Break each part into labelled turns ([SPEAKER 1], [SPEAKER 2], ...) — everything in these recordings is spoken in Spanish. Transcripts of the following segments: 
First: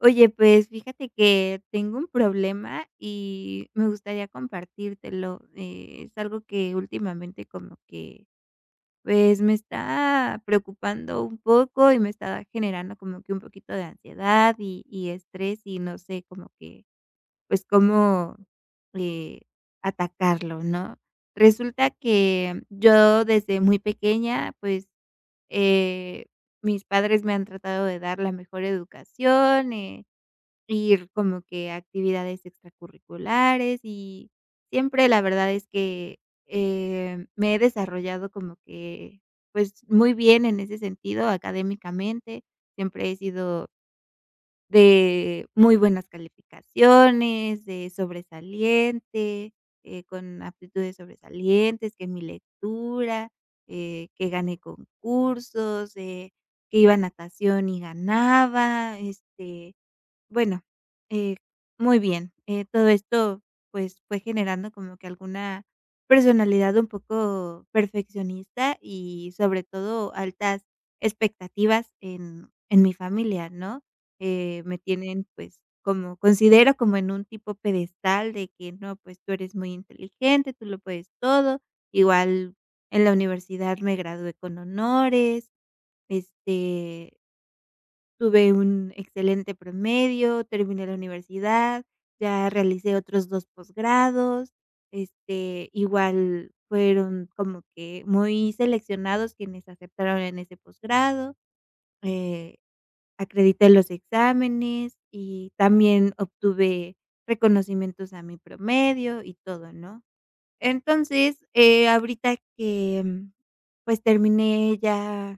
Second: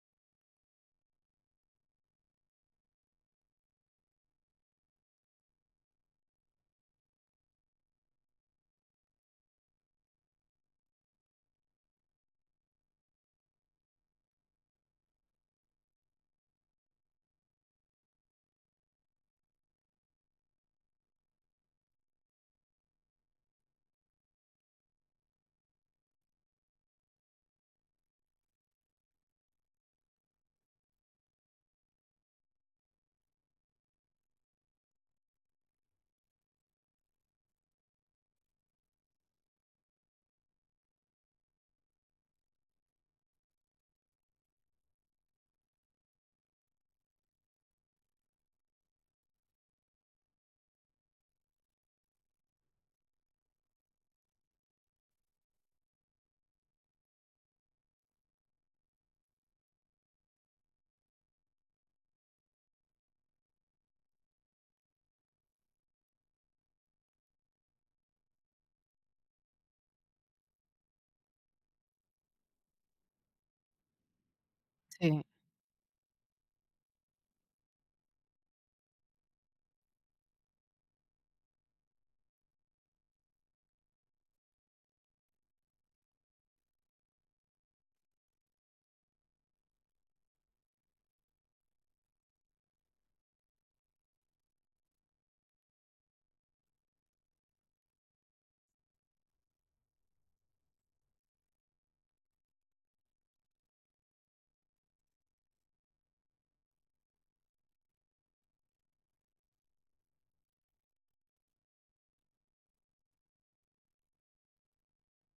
[SPEAKER 1] Oye, pues fíjate que tengo un problema y me gustaría compartírtelo. Es algo que últimamente pues me está preocupando un poco y me está generando como que un poquito de ansiedad y estrés y no sé como que, pues cómo eh, atacarlo, ¿no? Resulta que yo desde muy pequeña, eh, mis padres me han tratado de dar la mejor educación. Ir como que a actividades extracurriculares y siempre la verdad es que, me he desarrollado como que, pues, muy bien en ese sentido académicamente. Siempre he sido de muy buenas calificaciones, de sobresaliente, con aptitudes sobresalientes, que mi lectura, que gané concursos, que iba a natación y ganaba, este, bueno, eh, muy bien. Todo esto, pues, fue generando como que alguna personalidad un poco perfeccionista y, sobre todo, altas expectativas en mi familia, ¿no? Me
[SPEAKER 2] Sí.
[SPEAKER 1] tienen, pues, como considero como en un tipo pedestal de que: "No, pues, tú eres muy inteligente, tú lo puedes todo". Igual en la universidad me gradué con honores, este tuve un excelente promedio, terminé la universidad, ya realicé otros 2 posgrados, este, igual fueron como que muy seleccionados quienes aceptaron en ese posgrado, eh, acredité los exámenes y también obtuve reconocimientos a mi promedio y todo, ¿no? Entonces, ahorita que, pues, terminé ya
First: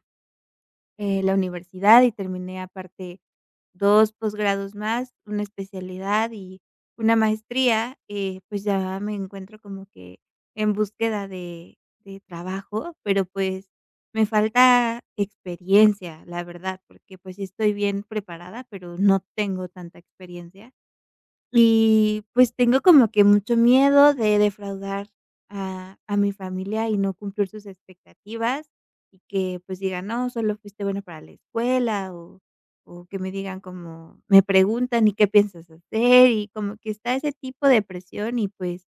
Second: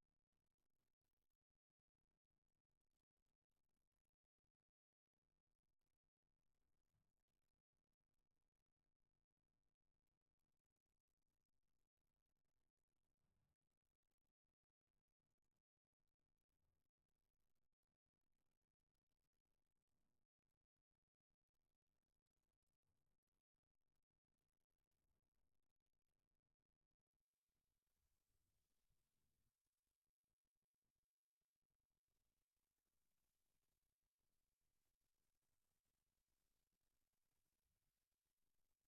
[SPEAKER 1] eh, la universidad y terminé aparte 2 posgrados más, una especialidad y una maestría, pues ya me encuentro como que en búsqueda de trabajo, pero pues me falta experiencia, la verdad, porque pues sí estoy bien preparada, pero no tengo tanta experiencia. Y, pues, tengo como que mucho miedo de defraudar a mi familia y no cumplir sus expectativas, y que, pues, digan: "No, solo fuiste bueno para la escuela", o que me digan como me preguntan: "¿Y qué piensas hacer?". Y como que está ese tipo de presión y, pues,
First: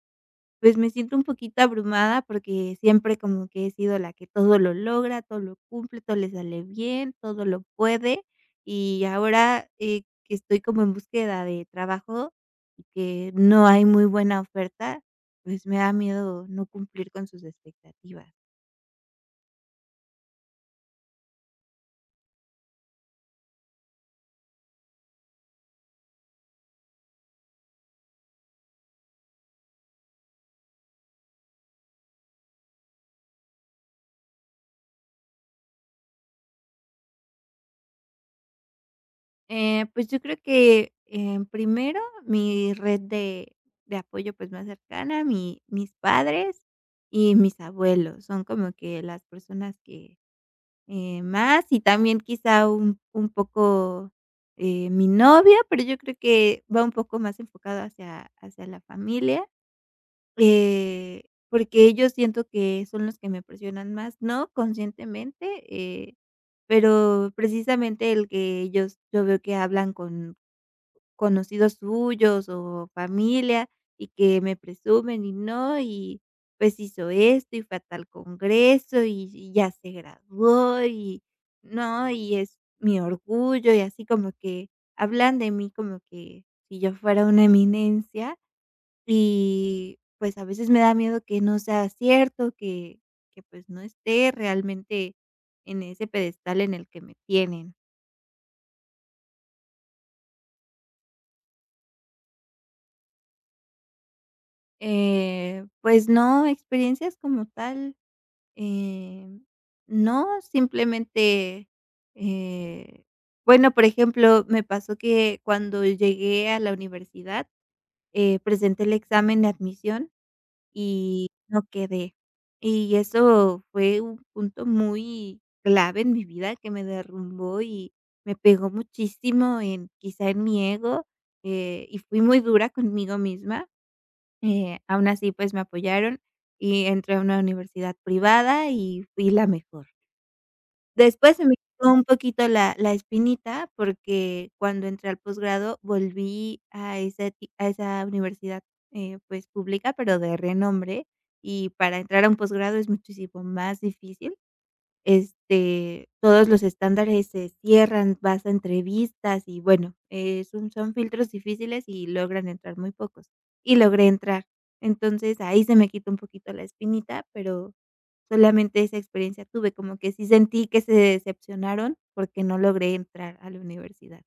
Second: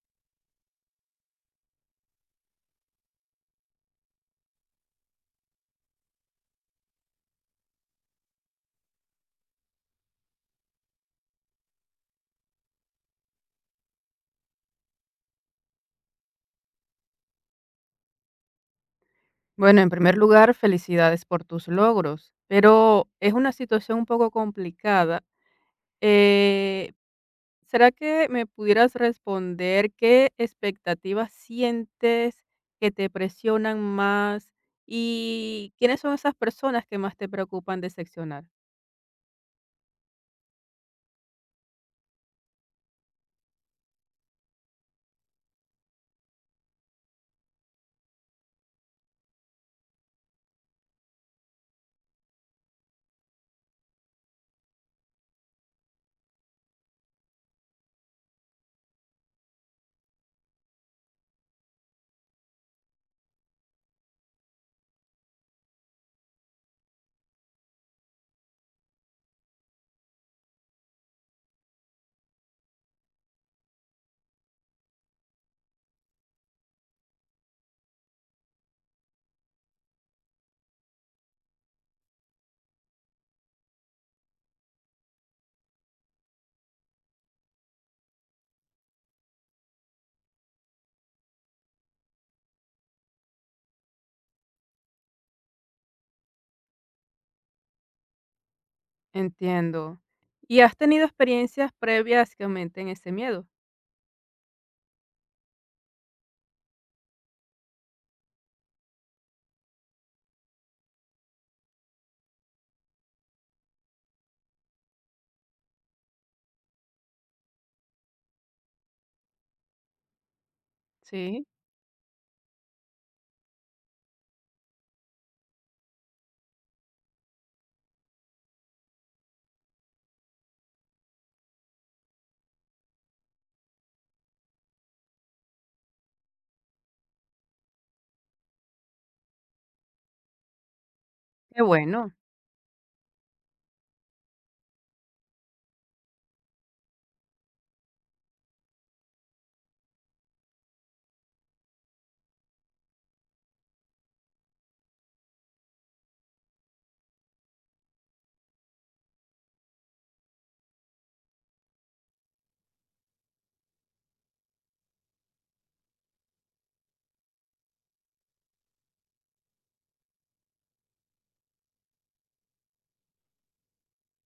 [SPEAKER 1] pues, me siento un poquito abrumada porque siempre como que he sido la que todo lo logra, todo lo cumple, todo le sale bien, todo lo puede, y ahora, que estoy como en búsqueda de trabajo y que no hay muy buena oferta, pues, me da miedo no cumplir con sus expectativas.
[SPEAKER 2] Bueno, en primer lugar, felicidades por tus logros, pero es una situación un poco complicada. Eh, ¿Será que me pudieras responder qué expectativas sientes que te presionan más y quiénes son esas personas que más te preocupan decepcionar?
[SPEAKER 1] Pues, yo creo que, primero mi red de apoyo, pues, más cercana, mi mis padres y mis abuelos, son como que las personas que más y también quizá un poco, mi novia, pero yo creo que va un poco más enfocado hacia la familia, eh, porque ellos siento que son los que me presionan más, no conscientemente, pero precisamente el que ellos yo veo que hablan con conocidos suyos o familia y que me presumen y no, y pues hizo esto y fue a tal congreso y ya se graduó y no, y es mi orgullo y así como que hablan de mí como que si yo fuera una eminencia y pues a veces me da miedo que no sea cierto, que pues no esté realmente en ese pedestal en el que me tienen.
[SPEAKER 2] Entiendo. ¿Y has tenido experiencias previas que aumenten ese miedo?
[SPEAKER 1] Pues no, experiencias como tal. Eh, no, simplemente, eh, bueno, por ejemplo, me pasó que cuando llegué a la universidad, presenté el examen de admisión y
[SPEAKER 2] Sí,
[SPEAKER 1] no quedé. Y eso fue un punto muy clave en mi vida que me derrumbó y me pegó muchísimo en quizá en mi ego, y fui muy dura conmigo misma. Aún así, pues, me apoyaron y entré a una universidad privada y fui la mejor. Después se me
[SPEAKER 2] qué
[SPEAKER 1] quitó un
[SPEAKER 2] bueno.
[SPEAKER 1] poquito la espinita, porque cuando entré al posgrado volví a esa ti a esa universidad, pues, pública, pero de renombre, y para entrar a un posgrado es muchísimo más difícil. Este, todos los estándares se cierran, vas a entrevistas y bueno, son filtros difíciles y logran entrar muy pocos, y logré entrar. Entonces, ahí se me quitó un poquito la espinita, pero solamente esa experiencia tuve, como que sí sentí que se decepcionaron porque no logré entrar a la universidad.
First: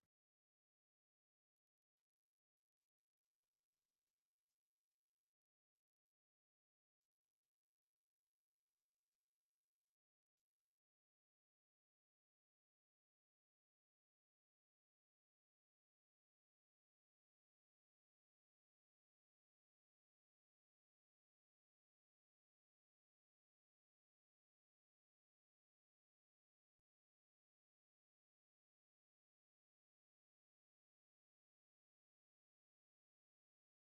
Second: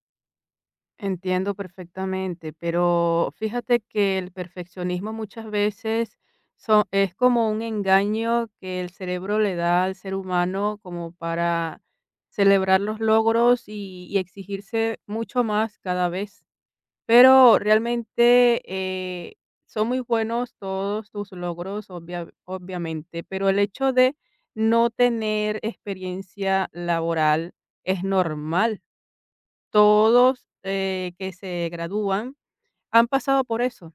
[SPEAKER 2] Entiendo perfectamente, pero fíjate que el perfeccionismo muchas veces es como un engaño que el cerebro le da al ser humano como para celebrar los logros y, exigirse mucho más cada vez. Pero realmente son muy buenos todos tus logros, obviamente, pero el hecho de no tener experiencia laboral es normal. Todos, que se gradúan han pasado por eso,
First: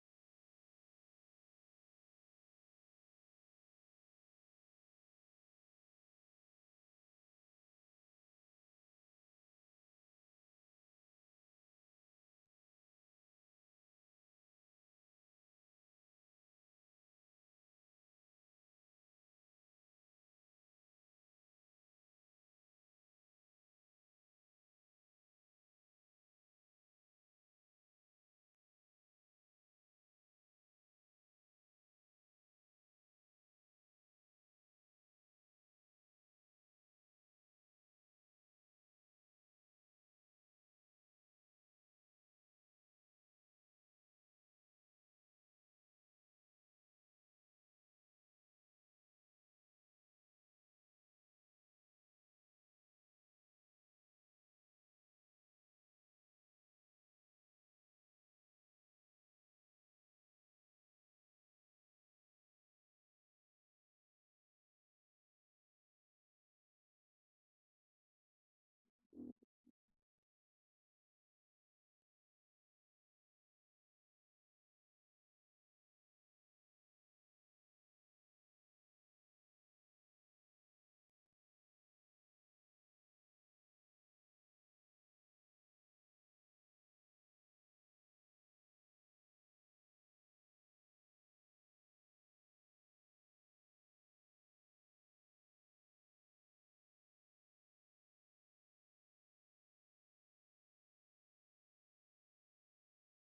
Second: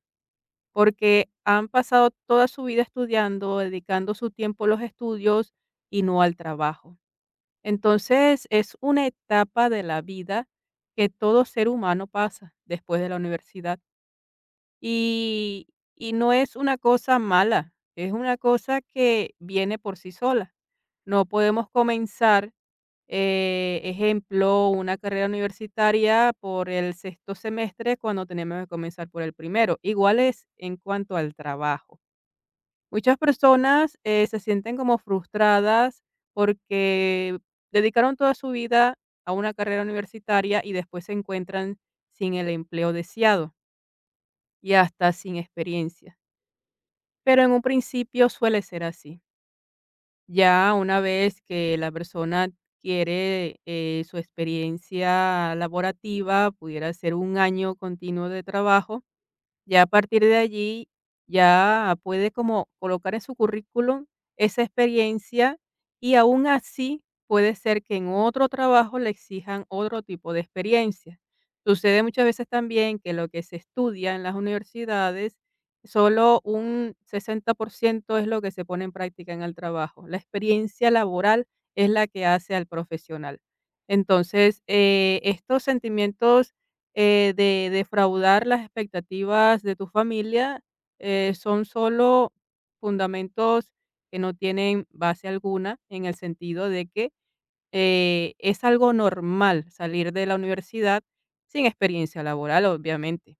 [SPEAKER 2] porque han pasado toda su vida estudiando, dedicando su tiempo a los estudios y no al trabajo. Entonces, es una etapa de la vida que todo ser humano pasa después de la universidad y no es una cosa mala, es una cosa que viene por sí sola. No podemos comenzar, ejemplo, una carrera universitaria por el sexto semestre cuando tenemos que comenzar por el primero. Igual es en cuanto al trabajo. Muchas personas se sienten como frustradas porque dedicaron toda su vida a una carrera universitaria y después se encuentran sin el empleo deseado y hasta sin experiencia. Pero en un principio suele ser así. Ya una vez que la persona quiere, su experiencia laborativa, pudiera ser un año continuo de trabajo, ya a partir de allí, ya puede como colocar en su currículum esa experiencia, y aún así puede ser que en otro trabajo le exijan otro tipo de experiencia. Sucede muchas veces también que lo que se estudia en las universidades, solo un 60% es lo que se pone en práctica en el trabajo. La experiencia laboral es la que hace al profesional. Entonces, estos sentimientos, de defraudar las expectativas de tu familia, son solo fundamentos que no tienen base alguna, en el sentido de que es algo normal salir de la universidad sin experiencia laboral, obviamente.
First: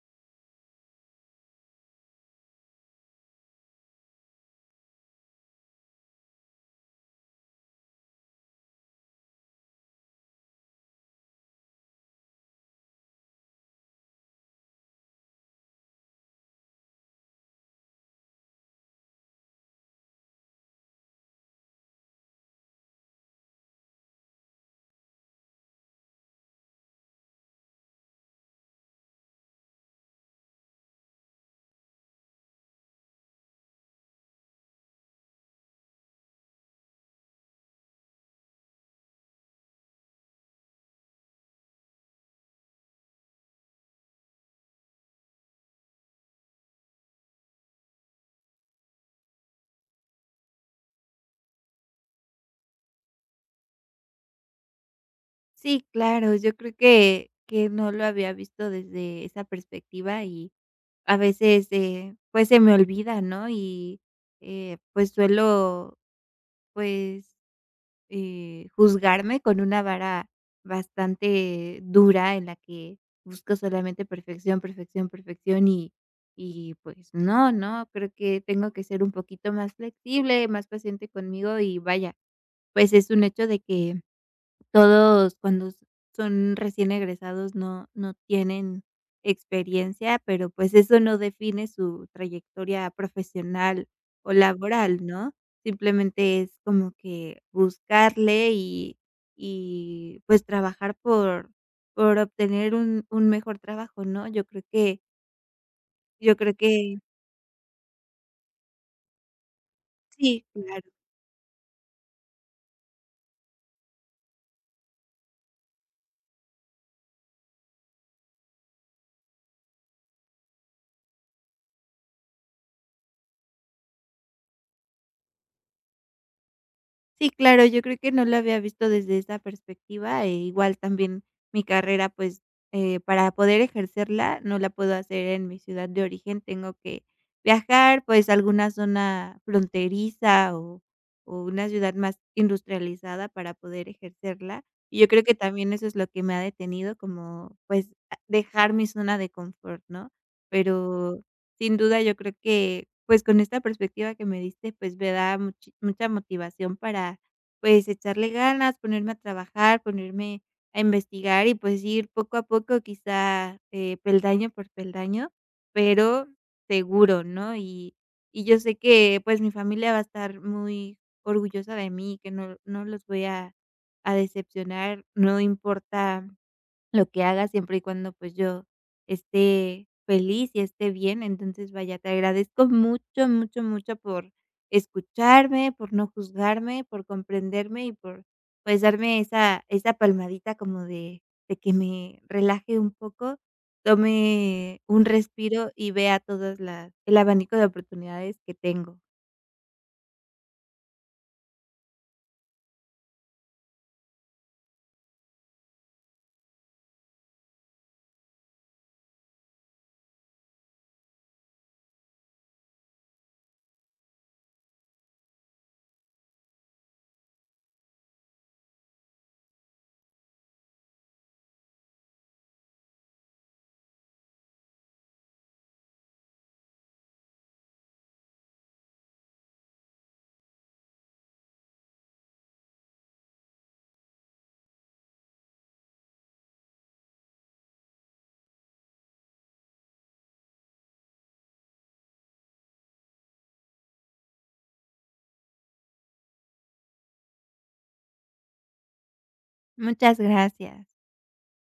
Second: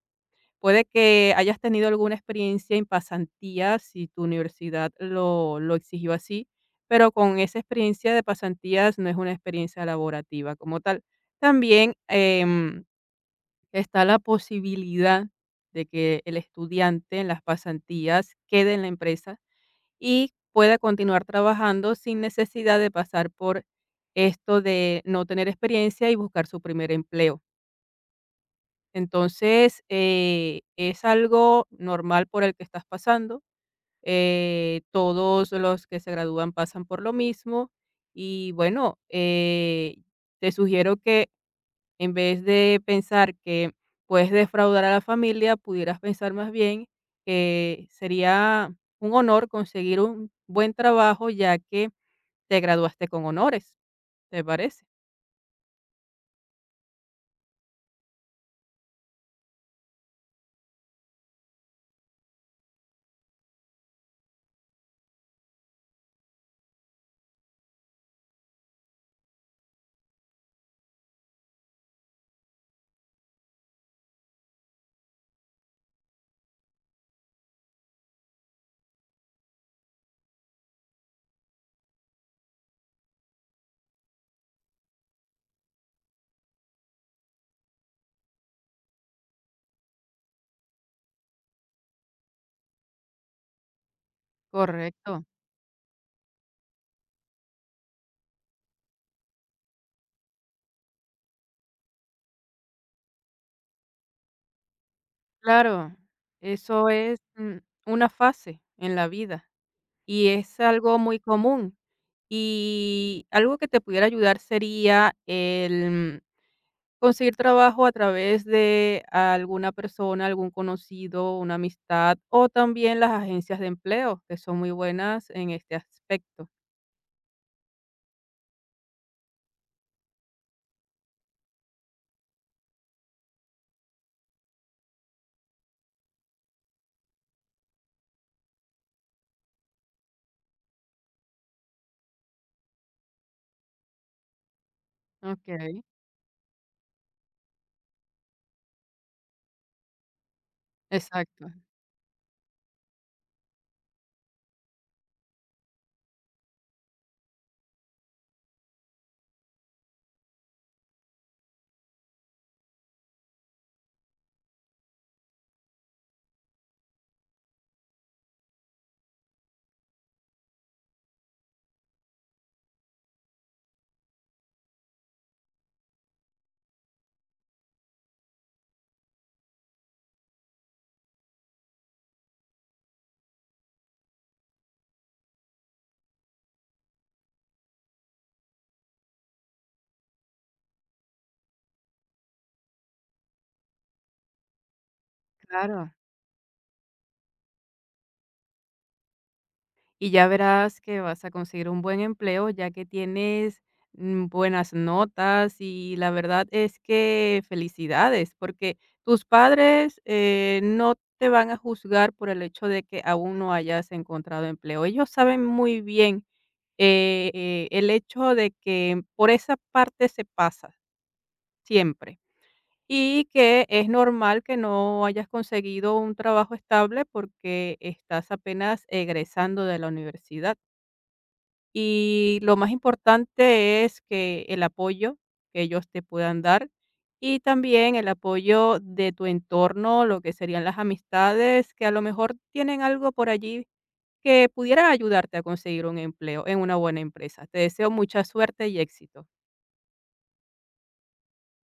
[SPEAKER 2] Puede que hayas tenido alguna experiencia en pasantía, si tu universidad lo exigió así, pero con esa experiencia de pasantías no es una experiencia laborativa como tal. También está la posibilidad de que el estudiante en las pasantías quede en la empresa y pueda continuar trabajando sin necesidad de pasar por esto de no tener experiencia y buscar su primer empleo. Entonces, es algo normal por el que estás pasando. Todos los que se gradúan pasan por lo mismo. Y bueno, te sugiero que en vez de pensar que puedes defraudar a la familia, pudieras pensar más bien que sería un honor conseguir un buen trabajo, ya que te graduaste con honores, ¿te parece?
[SPEAKER 1] Sí, claro, yo creo que no lo había visto desde esa perspectiva y a veces, pues, se me olvida, ¿no? Pues, suelo pues, juzgarme con una vara bastante dura en la que busco solamente perfección, perfección, perfección y pues no, ¿no? Creo que tengo que ser un poquito más flexible, más paciente conmigo y vaya, pues es un hecho de que todos cuando son recién egresados no tienen experiencia, pero, pues, eso no define su trayectoria profesional o laboral,
[SPEAKER 2] Correcto.
[SPEAKER 1] ¿no? Simplemente es como que buscarle y, pues, trabajar por obtener un mejor trabajo, ¿no?
[SPEAKER 2] Claro,
[SPEAKER 1] Yo creo
[SPEAKER 2] eso
[SPEAKER 1] que
[SPEAKER 2] es una fase en la vida y
[SPEAKER 1] sí,
[SPEAKER 2] es
[SPEAKER 1] claro.
[SPEAKER 2] algo muy común. Y algo que te pudiera ayudar sería el conseguir trabajo a través de alguna persona, algún conocido, una amistad o también las agencias de empleo, que son muy buenas en este aspecto.
[SPEAKER 1] Sí, claro, yo creo que no lo había visto desde esa perspectiva, e igual también mi carrera, pues, para poder ejercerla, no la puedo hacer en mi ciudad de origen, tengo que viajar, pues, a alguna zona fronteriza o una ciudad más industrializada para poder ejercerla. Y yo creo que también
[SPEAKER 2] Okey,
[SPEAKER 1] eso es lo que me ha detenido como, pues, a dejar mi zona de confort, ¿no? Pero
[SPEAKER 2] exacto,
[SPEAKER 1] sin duda, yo creo que, pues, con esta perspectiva que me diste, pues, me da muchi mucha motivación para, pues, echarle ganas, ponerme a trabajar, ponerme a investigar y, pues, ir poco a poco, quizá, peldaño por peldaño, pero seguro, ¿no? Y yo sé que, pues, mi familia va a estar muy orgullosa de mí, que no los voy a decepcionar, no importa lo que haga siempre y cuando, pues, yo esté feliz y esté bien. Entonces, vaya, te agradezco mucho, mucho, mucho por escucharme, por no juzgarme, por comprenderme y por, pues, darme esa palmadita como de que me relaje un poco, tome un respiro y
[SPEAKER 2] claro.
[SPEAKER 1] vea todas las el abanico de oportunidades que tengo.
[SPEAKER 2] Y ya verás que vas a conseguir un buen empleo, ya que tienes, buenas notas, y la verdad es que felicidades, porque tus padres, no te van a juzgar por el hecho de que aún no hayas encontrado empleo. Ellos saben muy bien, el hecho de que por esa parte se pasa siempre y que es normal que no hayas conseguido un trabajo estable porque estás apenas egresando de la universidad. Y lo más importante es que el apoyo que ellos te puedan dar, y también el apoyo de tu entorno, lo que serían las amistades, que a lo mejor tienen algo por allí que pudiera ayudarte a conseguir un empleo en una buena empresa. Te deseo mucha suerte y éxito.
[SPEAKER 1] Muchas gracias.